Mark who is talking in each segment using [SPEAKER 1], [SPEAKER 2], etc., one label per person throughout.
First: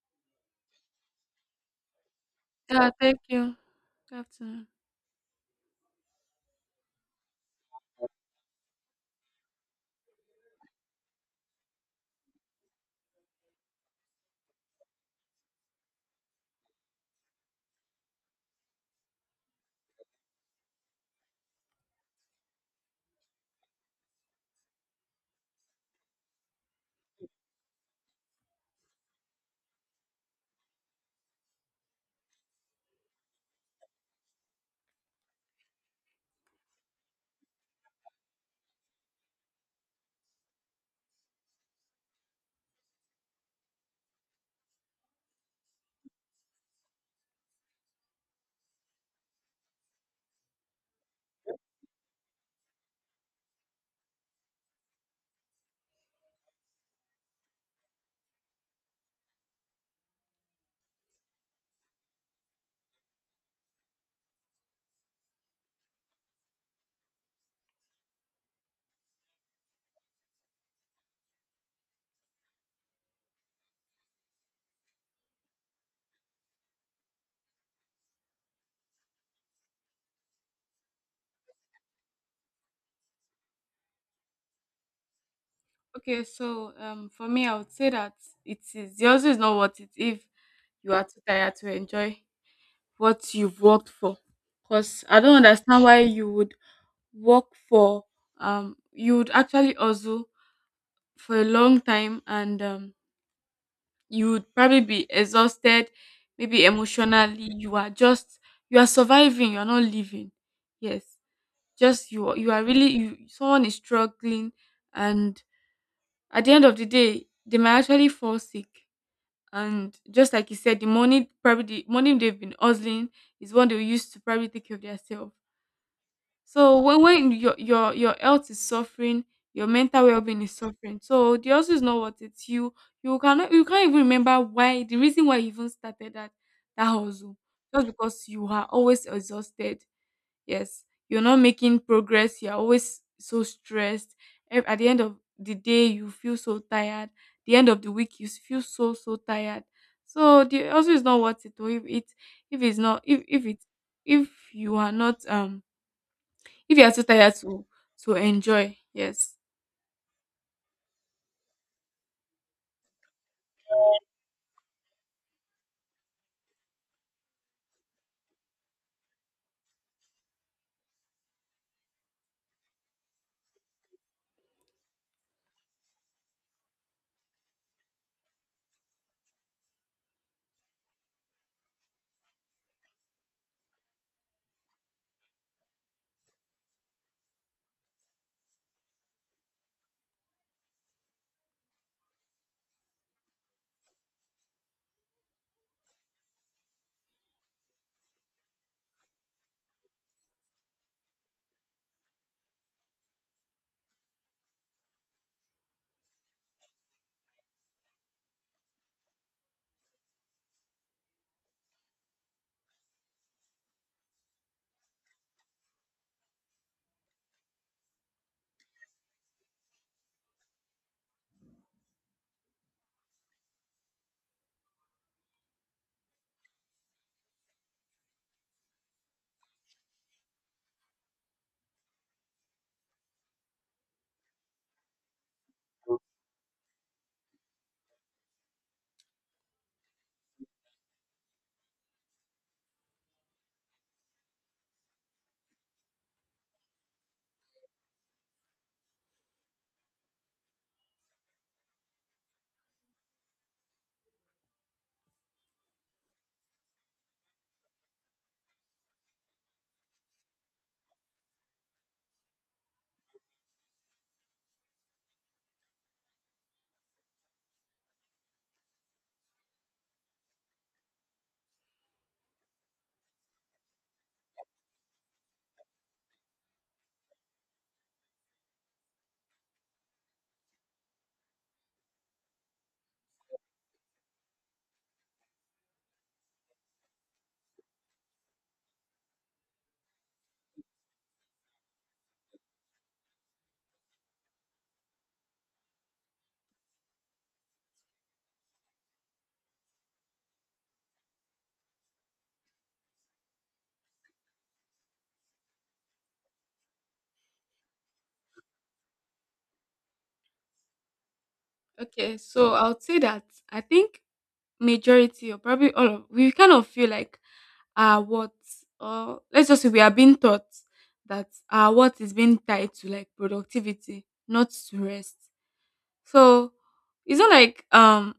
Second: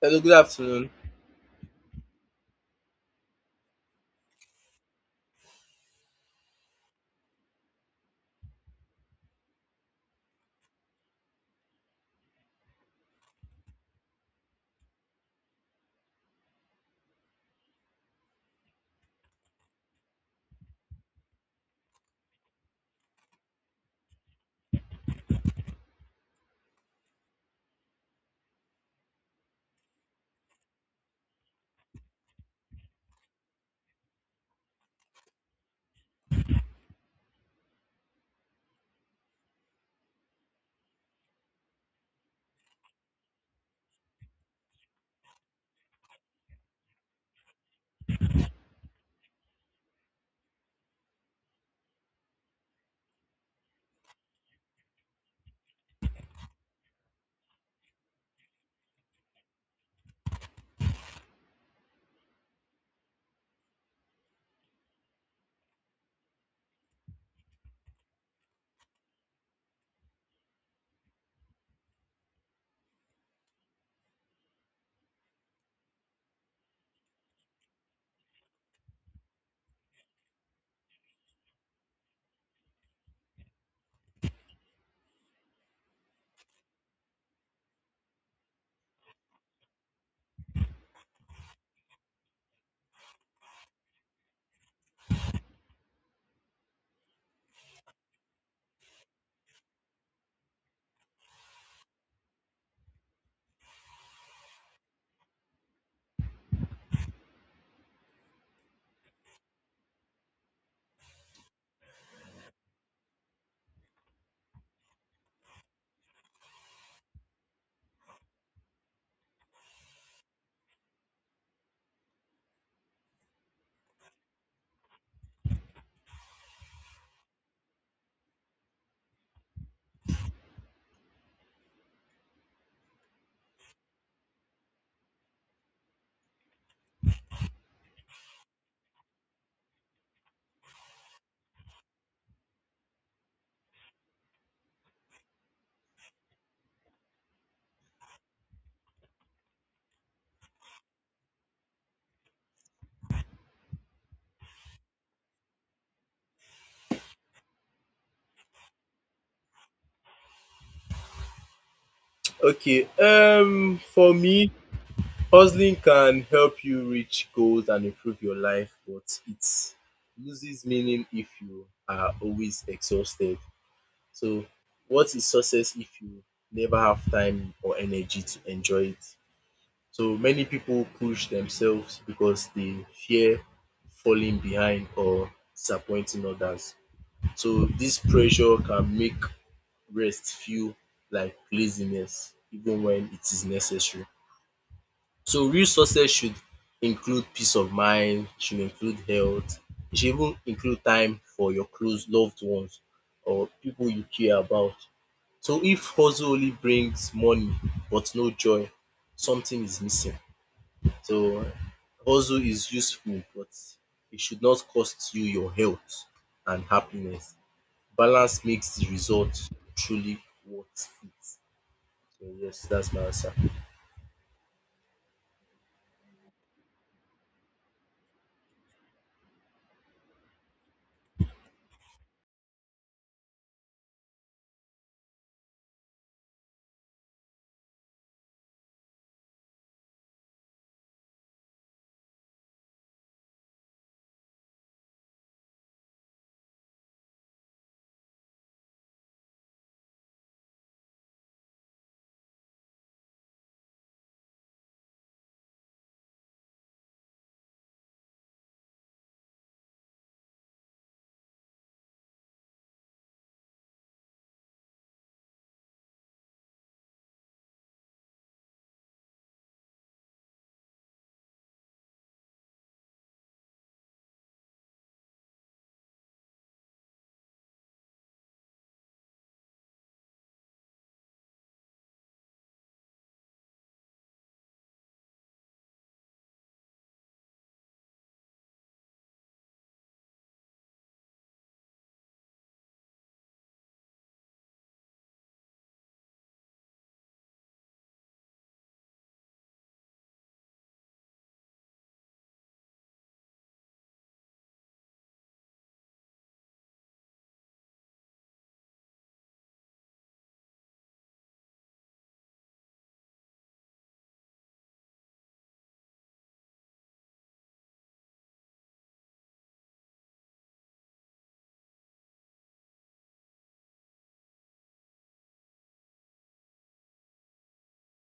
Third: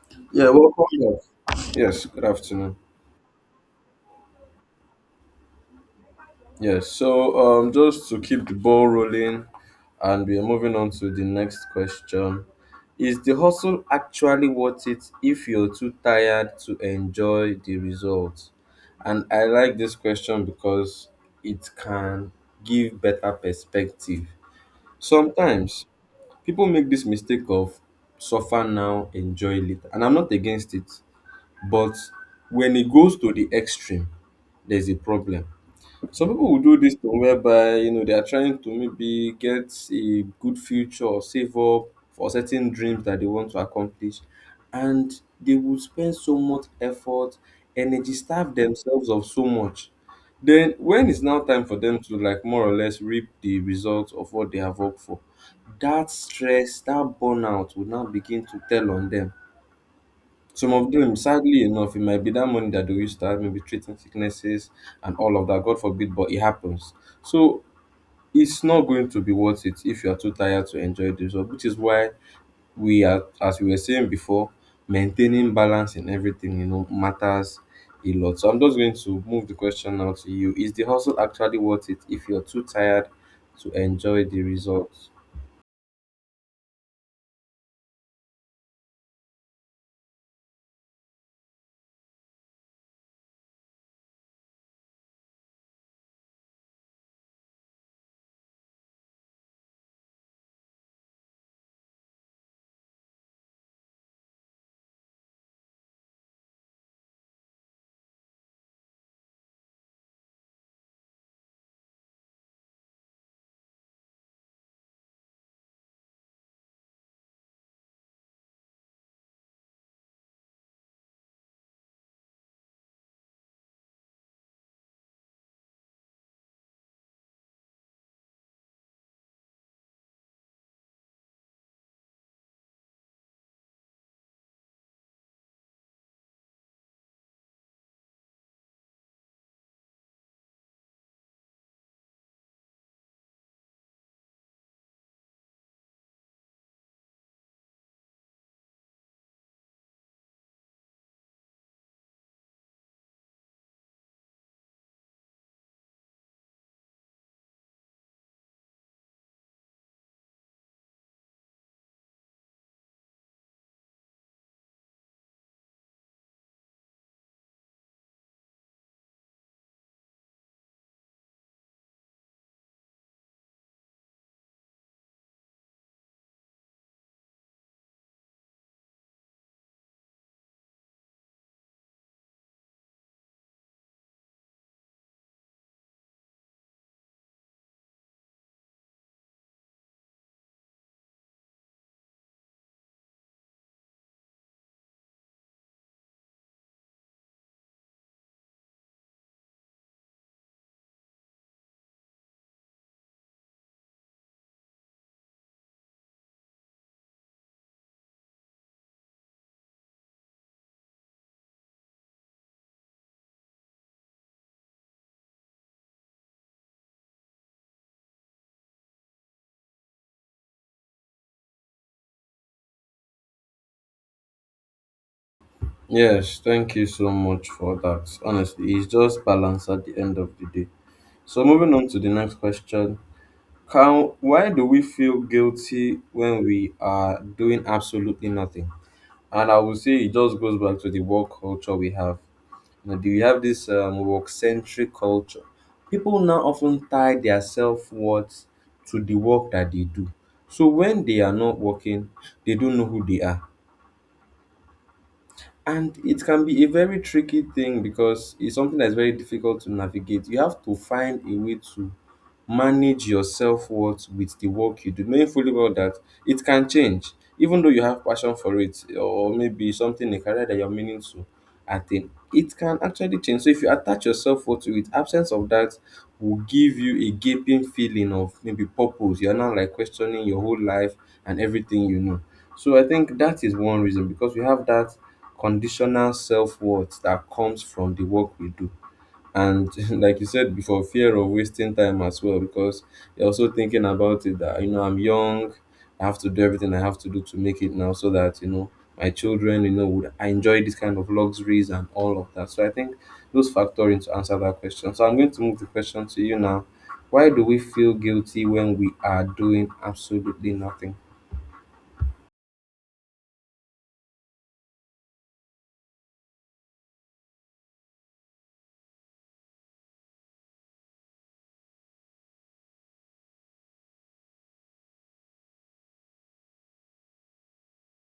[SPEAKER 1] Hello, good
[SPEAKER 2] Yeah, welcome
[SPEAKER 1] afternoon.
[SPEAKER 2] back. Yes, yes, good afternoon.
[SPEAKER 3] Yeah, thank you. Good afternoon.
[SPEAKER 2] Yes, so just to keep the ball rolling, and we are moving on to the next question. Is the hustle actually worth it if you're too tired to enjoy the result? And I like this question because it can give better perspective. Sometimes people make this mistake of suffer now, enjoy later, and I'm not against it, but when it goes to the extreme, there's a problem. Some people will do this thing whereby you know they are trying to maybe get a good future or save up for certain dreams that they want to accomplish, and they will spend so much effort, energy, starve themselves of so much. Then when it's now time for them to like more or less reap the results of what they have worked for, that stress, that burnout will now begin to tell on them some of them, sadly enough, it might be that money that they used to have, maybe treating sicknesses and all of that. God forbid, but it happens. So it's not going to be worth it if you are too tired to enjoy the result, which is why we are, as we were saying before, maintaining balance in everything, you know, matters a lot. So I'm just going to move the question now to you. Is the hustle actually worth it if you're too tired to enjoy the results?
[SPEAKER 3] Okay, for me, I would say that it is the hustle is not worth it if you are too tired to enjoy what you've worked for. Cause I don't understand why you would work for you would actually hustle for a long time and you would probably be exhausted, maybe emotionally. You are surviving. You are not living. Yes, just you. You are really you. Someone is struggling, and at the end of the day, they might actually fall sick. And just like you said, the money probably the money they've been hustling is what they use to probably take care of themselves. So when your health is suffering, your mental well being is suffering. So the hustle is not worth it. You cannot you can't even remember why the reason why you even started that hustle. Just because you are always exhausted. Yes, you're not making progress. You're always so stressed. At the end of the day, you feel so tired. The end of the week, you feel so tired. So the also is not worth it. Or if it if it's not if if it if you are not if you are too tired to enjoy. Yes.
[SPEAKER 1] Okay, for me, hustling can help you reach goals and improve your life, but it loses meaning if you are always exhausted. So, what is success if you never have time or energy to enjoy it? So, many people push themselves because they fear falling behind or disappointing others. So, this pressure can make rest feel like laziness even when it is necessary. So real success should include peace of mind, should include health, e should even include time for your close loved ones or people you care about. So if hustle only brings money but no joy, something is missing. So hustle is useful but it should not cost you your health and happiness. Balance makes the result truly worth it. So yes, that's my answer.
[SPEAKER 2] Yes, thank you so much for that. Honestly, it's just balance at the end of the day. So moving on to the next question. Can why do we feel guilty when we are doing absolutely nothing? And I would say it just goes back to the work culture we have. You know, do you have this work centric culture? People now often tie their self worth to the work that they do. So when they are not working, they don't know who they are. And it can be a very tricky thing because it's something that's very difficult to navigate. You have to find a way to manage your self-worth with the work you do, knowing fully well that it can change. Even though you have passion for it or maybe something a career that you're meaning to attain, it can actually change. So if you attach your self-worth to it, absence of that will give you a gaping feeling of maybe purpose. You're now like questioning your whole life and everything you know. So I think that is one reason because we have that conditional self-worth that comes from the work we do and like you said before, fear of wasting time as well because you're also thinking about it that you know I'm young, I have to do everything I have to do to make it now so that you know my children you know would I enjoy this kind of luxuries and all of that. So I think those factor in to answer that question. So I'm going to move the question to you now. Why do we feel guilty when we are doing absolutely nothing?
[SPEAKER 3] Okay. So I would say that I think majority or probably all of we kind of feel like our what or let's just say we are being taught that our what is being tied to like productivity, not to rest. So it's not like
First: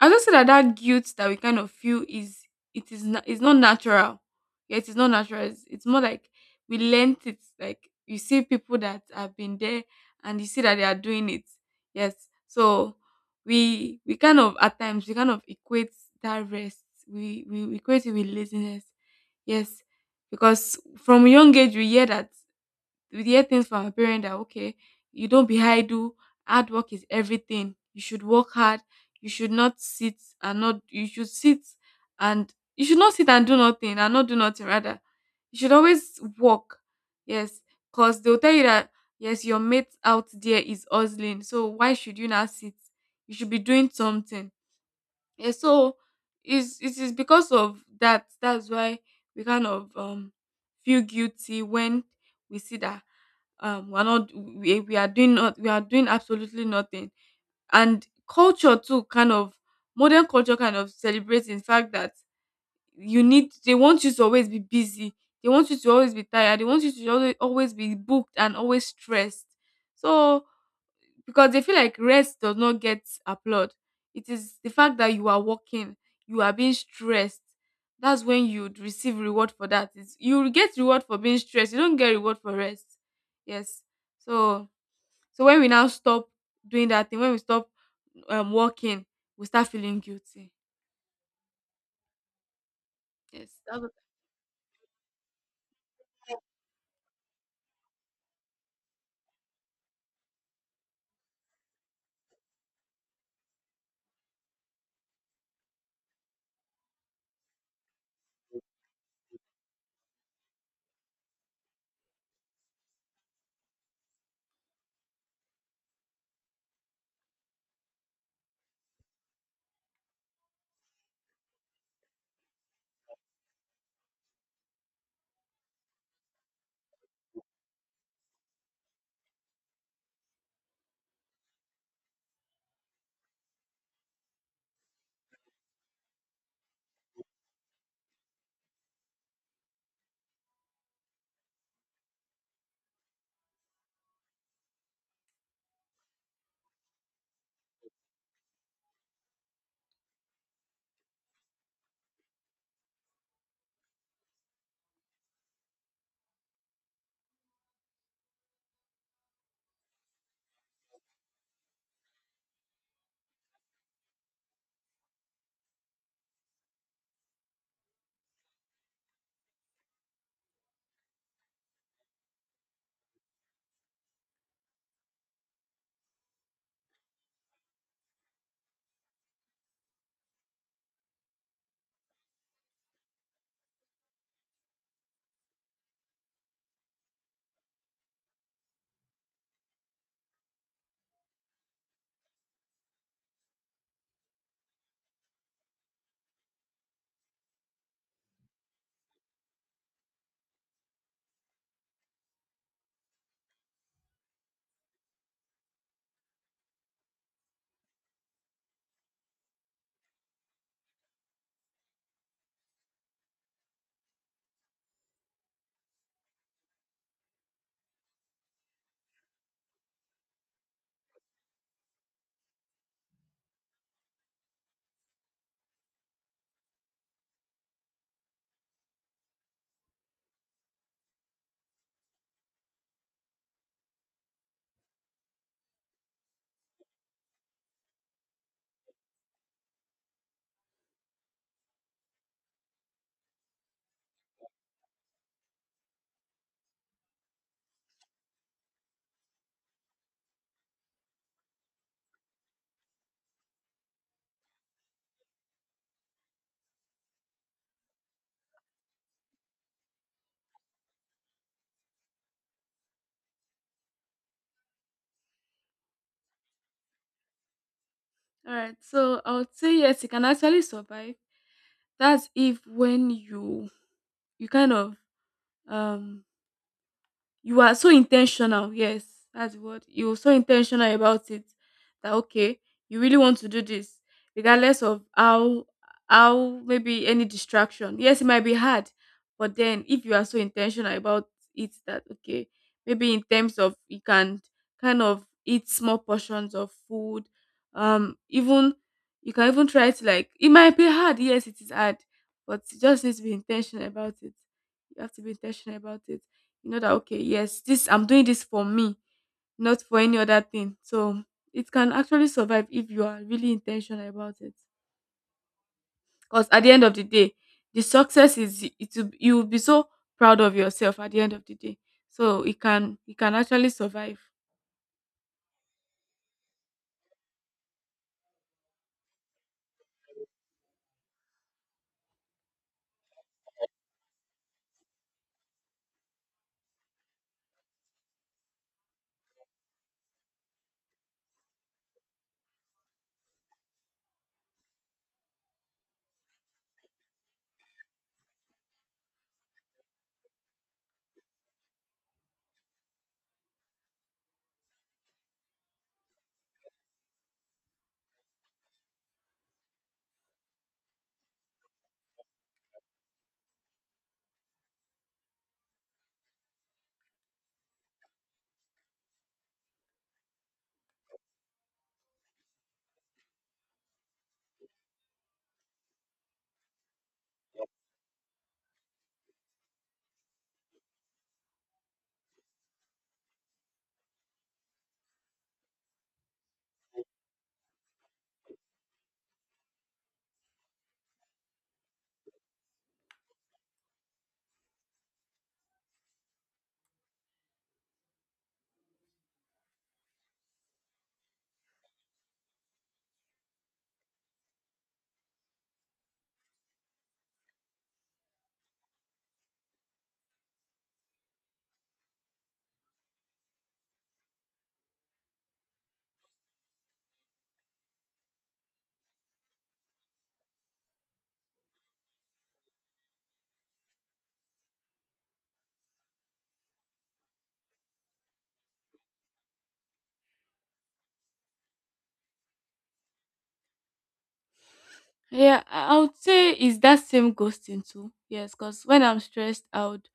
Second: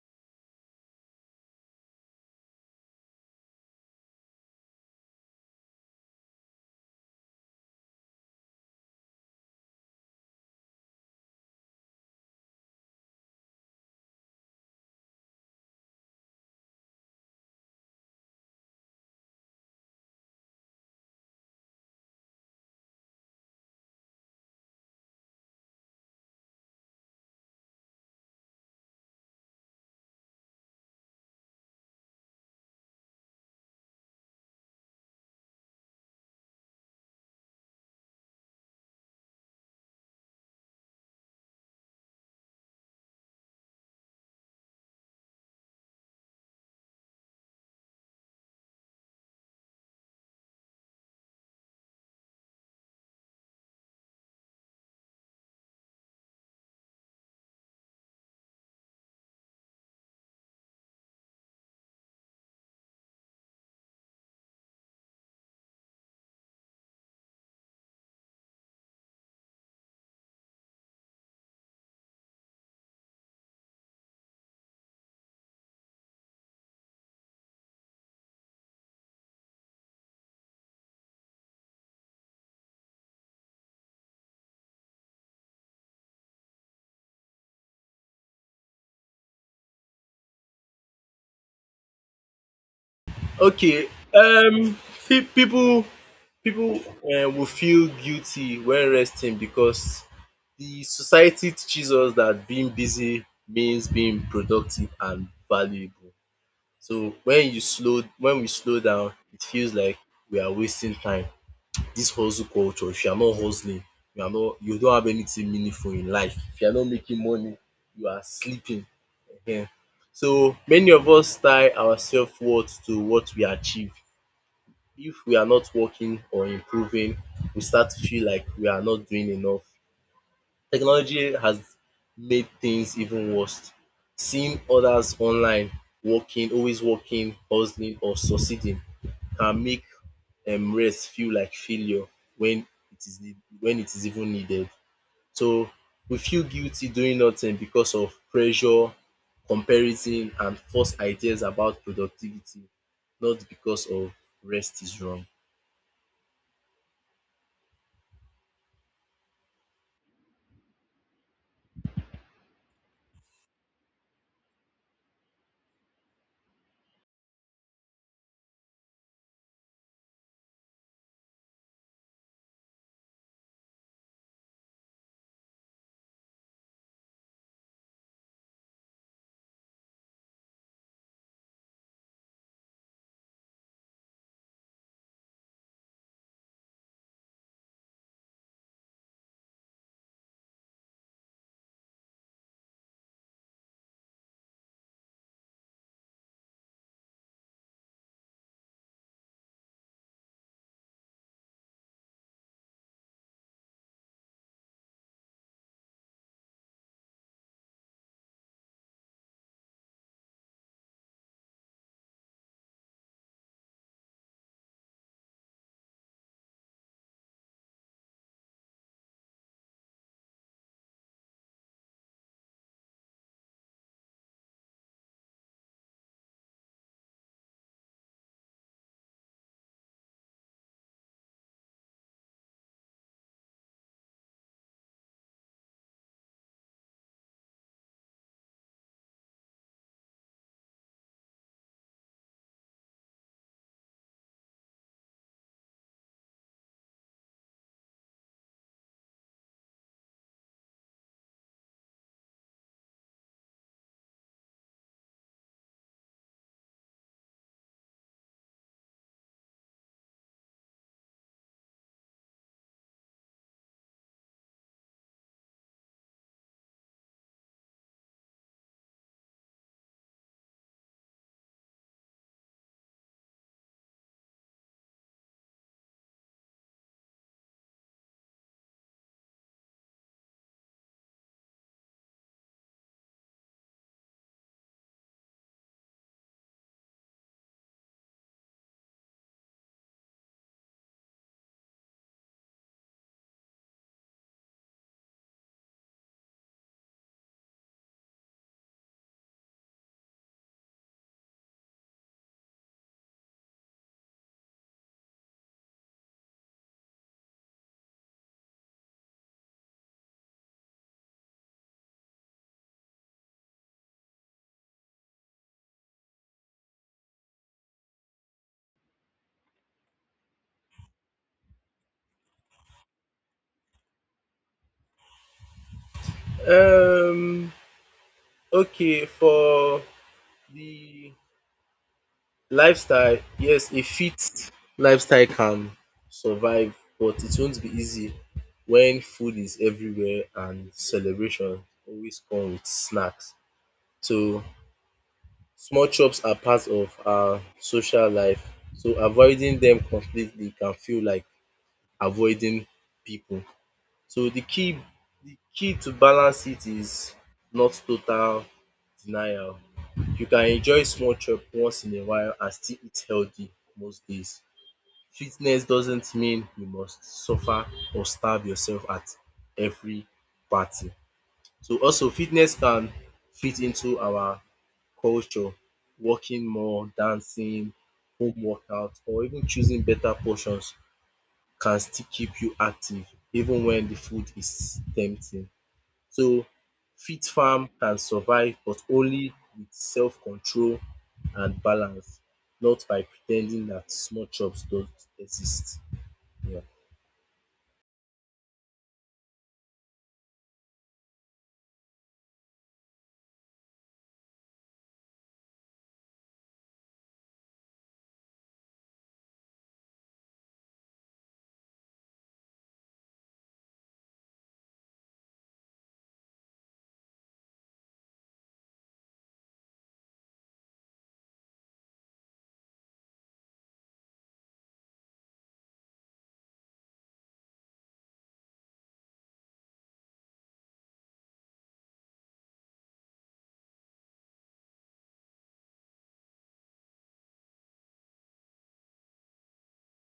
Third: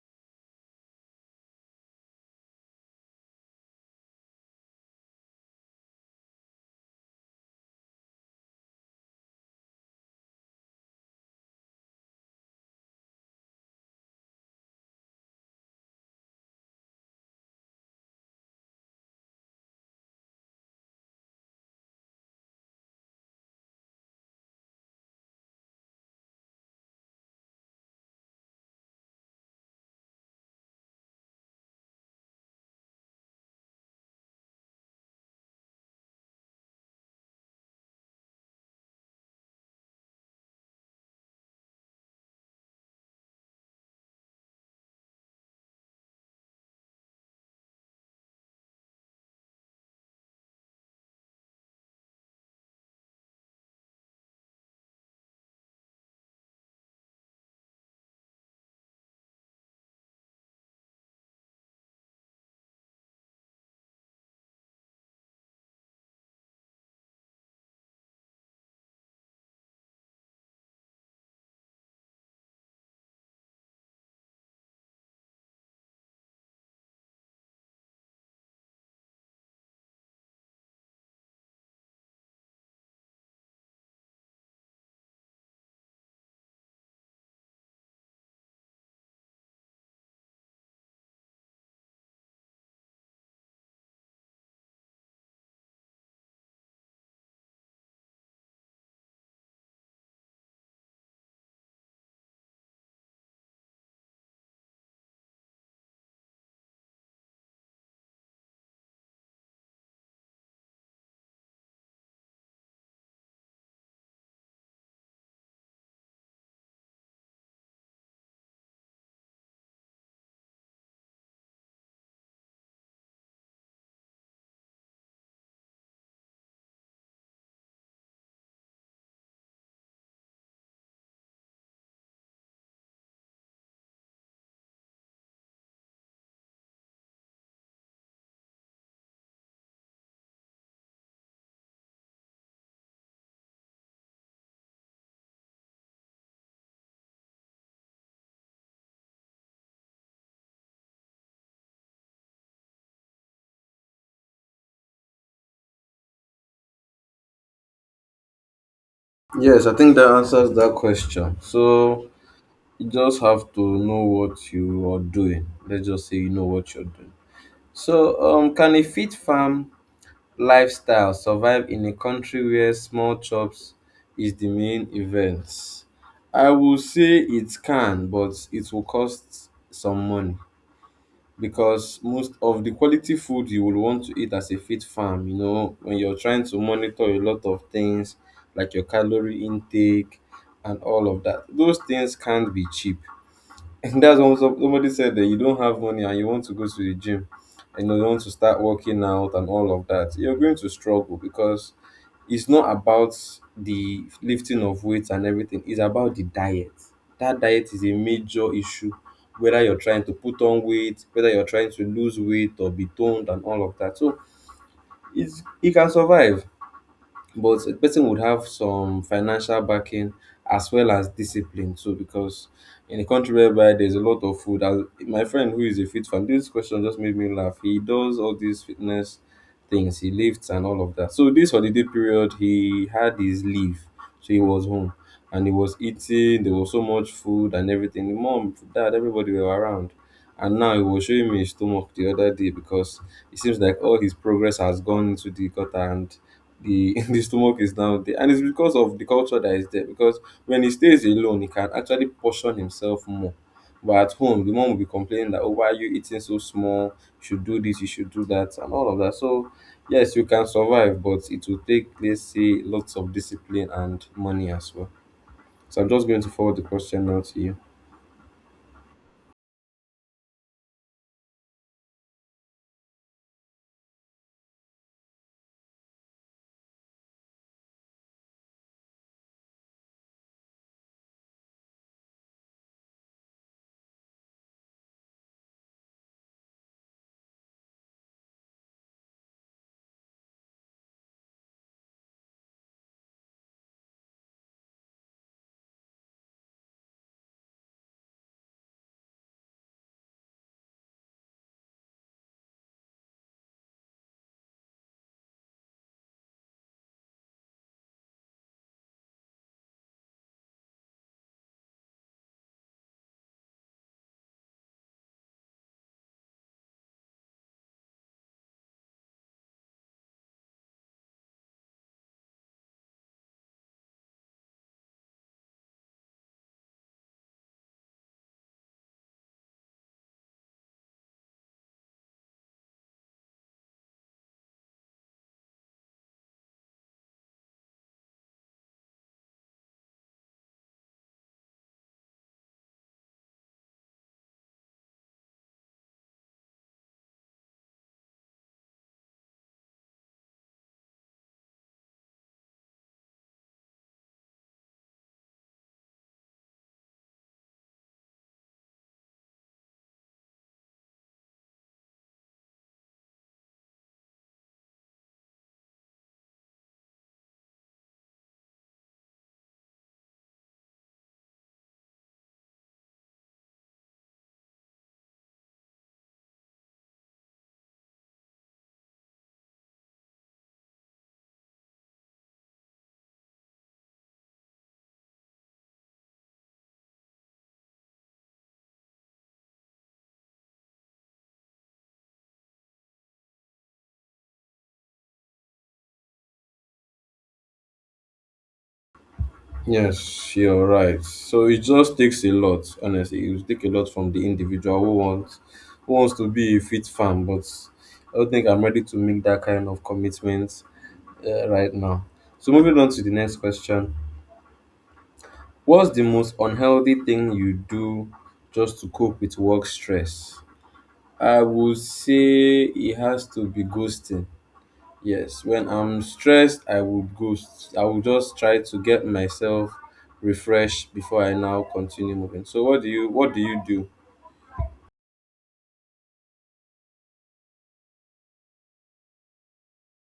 [SPEAKER 3] I just say that that guilt that we kind of feel is it is not it's not natural. Yeah, it is not natural. It's more like we learnt it. Like you see people that have been there and you see that they are doing it. Yes. So we kind of at times we kind of equate that rest. We equate it with laziness. Yes. Because from young age we hear things from our parents that okay, you don't be idle, hard work is everything. You should work hard. You should not sit and not. You should sit and you should not sit and do nothing rather. You should always work. Yes, cause they'll tell you that yes, your mate out there is hustling. So why should you not sit? You should be doing something. Yeah, so it is because of that. That's why we kind of feel guilty when we see that we're not we, we are doing not we are doing absolutely nothing. And culture too kind of modern culture kind of celebrates in fact that you need they want you to always be busy. They want you to always be tired. They want you to always be booked and always stressed. So because they feel like rest does not get applaud. It is the fact that you are working, you are being stressed. That's when you'd receive reward for that. It's, You will get reward for being stressed. You don't get reward for rest. Yes. So so when we now stop doing that thing, when we stop working, we start feeling guilty. Yes. That's
[SPEAKER 1] Okay.
[SPEAKER 3] what-
[SPEAKER 1] Um, fe- people, people will feel guilty when resting because the society teaches us that being busy means being productive and valuable. So when we slow down, it feels like we are wasting time. This hustle culture. If you are not hustling, you are not. You don't have anything meaningful in life. If you are not making money, you are sleeping. Yeah. So many of us tie our self-worth to what we achieve. If we are not working or improving, we start to feel like we are not doing enough. Technology has made things even worse. Seeing others online working, always working, hustling or succeeding can make rest feel like failure when it is when it is even needed. So we feel guilty doing nothing because of pressure, comparison and false ideas about productivity, not because of rest is wrong.
[SPEAKER 2] Yes, I think that answers that question. So you just have to know what you are doing. Let's just say you know what you're doing. So, can a fit farm lifestyle survive in a country where small chops is the main event? I will say it can, but it will cost some money because most of the quality food you will want to eat as a fit farm, you know, when you're trying to monitor a lot of things like your calorie intake and all of that, those things can't be cheap. That's what somebody said that you don't have money and you want to go to the gym and you want to start working out and all of that. You're going to struggle because it's not about the lifting of weights and everything, it's about the diet. That diet is a major issue, whether you're trying to put on weight, whether you're trying to lose weight or be toned and all of that. So it's, you can survive but a person would have some financial backing as well as discipline too because in a country whereby there's a lot of food, as my friend who is a fit fan, this question just made me laugh. He does all these fitness things, he lifts and all of that. So this holiday period he had his leave, so he was home and he was eating. There was so much food and everything, the mom, dad, everybody were around, and now he was showing me his stomach the other day because it seems like all his progress has gone into the gutter, and the the stomach is down there, and it's because of the culture that is there because when he stays alone he can actually portion himself more, but at home the mom will be complaining that, oh, why are you eating so small, you should do this, you should do that and all of that. So yes, you can survive, but it will take, let's say, lots of discipline and money as well. So I'm just going to forward the question now to you.
[SPEAKER 3] all right. So I would say yes, you can actually survive. That's if when you kind of um you are so intentional, yes, that's what you're so intentional about it that okay you really want to do this regardless of how maybe any distraction, yes it might be hard, but then if you are so intentional about it that okay maybe in terms of you can kind of eat small portions of food, even you can even try to like, it might be hard, yes it is hard, but you just need to be intentional about it. You have to be intentional about it. You know that okay yes this I'm doing this for me, not for any other thing. So it can actually survive if you are really intentional about it, because at the end of the day the success is it will, you will be so proud of yourself at the end of the day. So it can actually survive.
[SPEAKER 1] Um okay, for the lifestyle, yes, a fit lifestyle can survive but it won't be easy when food is everywhere and celebration always come with snacks. So small chops are part of our social life, so avoiding them completely can feel like avoiding people. So the key to balance it is not total denial. You can enjoy small chop once in a while and still eat healthy most days. Fitness doesn't mean you must suffer or starve yourself at every party. So also fitness can fit into our culture, working more, dancing, home workout, or even choosing better portions can still keep you active even when the food is tempting. So fit farm can survive but only with self control and balance, not by pretending that small chops don't exist. Yeah.
[SPEAKER 2] Yes, you're right. So it just takes a lot, honestly. It will take a lot from the individual who wants to be a fit fan, but I don't think I'm ready to make that kind of commitment right now. So moving on to the next question. What's the most unhealthy thing you do just to cope with work stress? I would say it has to be ghosting. Yes, when I'm stressed, I would go. I will just try to get myself refreshed before I now continue moving. So, what do you do?
[SPEAKER 3] Yeah, I would say it's that same ghosting too, yes, because when I'm stressed I would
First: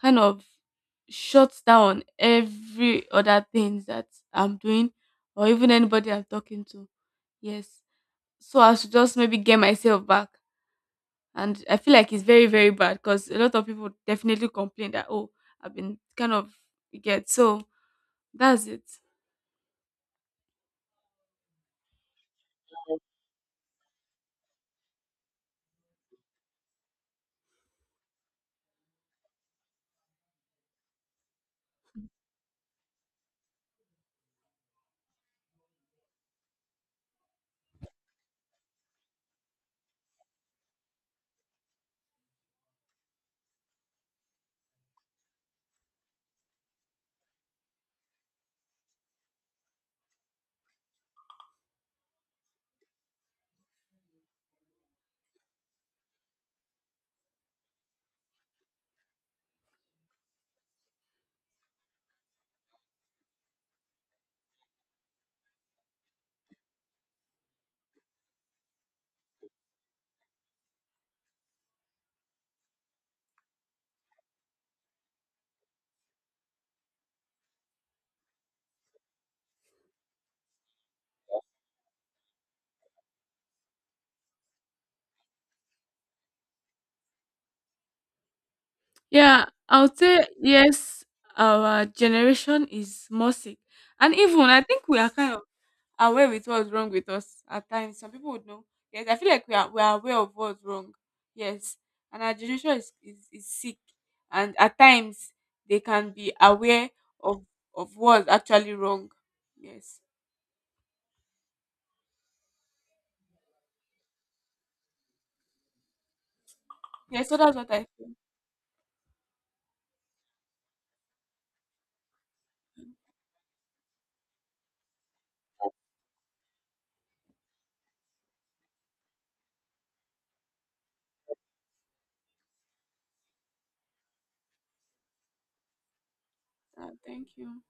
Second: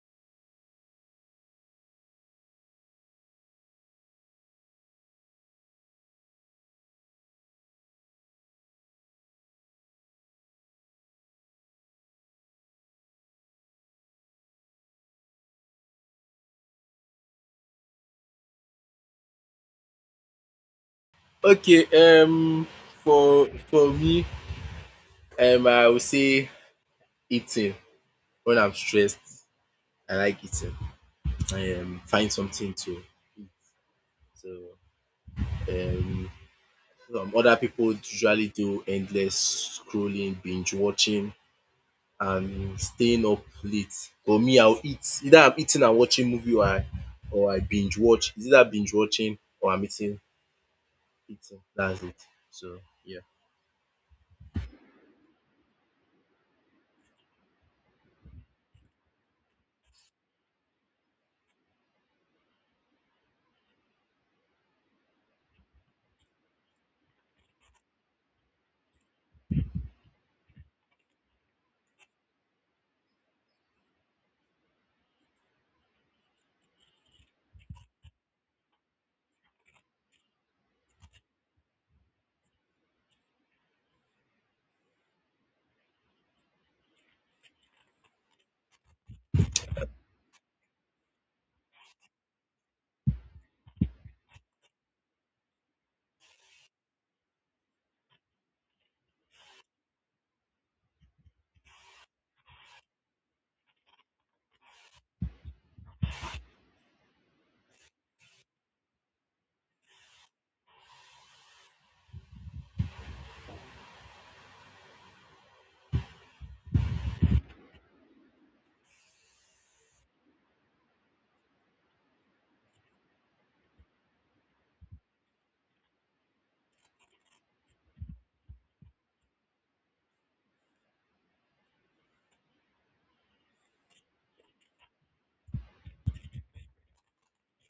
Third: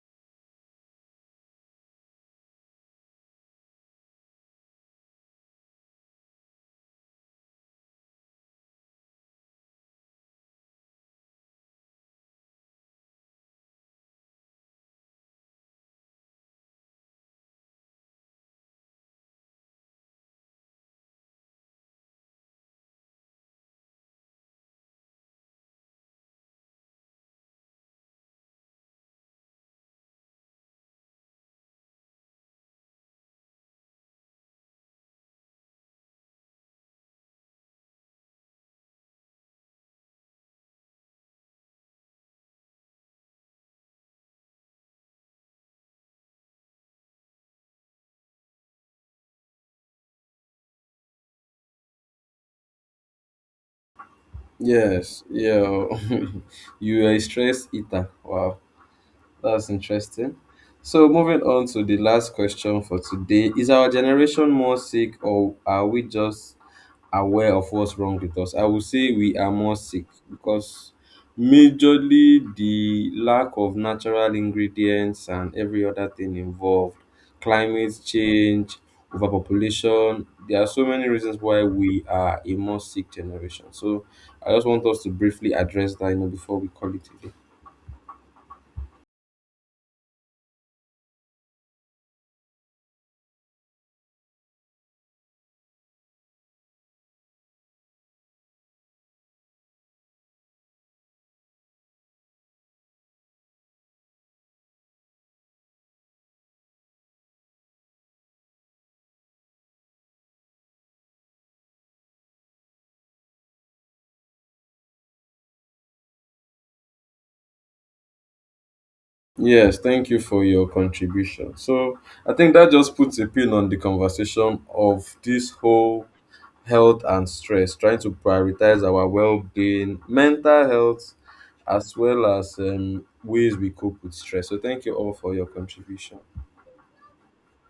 [SPEAKER 3] kind of shut down every other things that I'm doing or even anybody I'm talking to. Yes. So I should just maybe get myself back. And I feel like it's very, very bad because a lot of people definitely complain that, oh, I've been kind of, you get. So that's it.
[SPEAKER 1] Okay, um for me, I would say eating. When I'm stressed, I like eating. Find something to eat. So um, some other people usually do endless scrolling, binge watching, and staying up late. For me, I'll eat. Either I'm eating and watching movie, or I binge watch. It's either binge watching or I'm eating. Eating. That's it. So yeah.
[SPEAKER 2] Yes, yeah, you are a stress eater. Wow, that's interesting. So, moving on to the last question for today: is our generation more sick, or are we just aware of what's wrong with us? I would say we are more sick because majorly the lack of natural ingredients and every other thing involved, climate change, overpopulation. There are so many reasons why we are a more sick generation. So I just want us to briefly address that, you know, before we call it a day.
[SPEAKER 3] Yeah, I would say yes, our generation is more sick. And even I think we are kind of aware with what's wrong with us at times. Some people would know. Yes, I feel like we are aware of what's wrong. Yes. And our generation is sick. And at times they can be aware of of what's actually wrong. Yes. Yes, so that's what I feel.
[SPEAKER 2] Yes, thank you for your contribution. So I think that just puts a pin on the conversation of this whole health and stress, trying to prioritize our well being, mental health, as well as ways we cope with stress. So, thank you all for your contribution.
[SPEAKER 3] Thank you.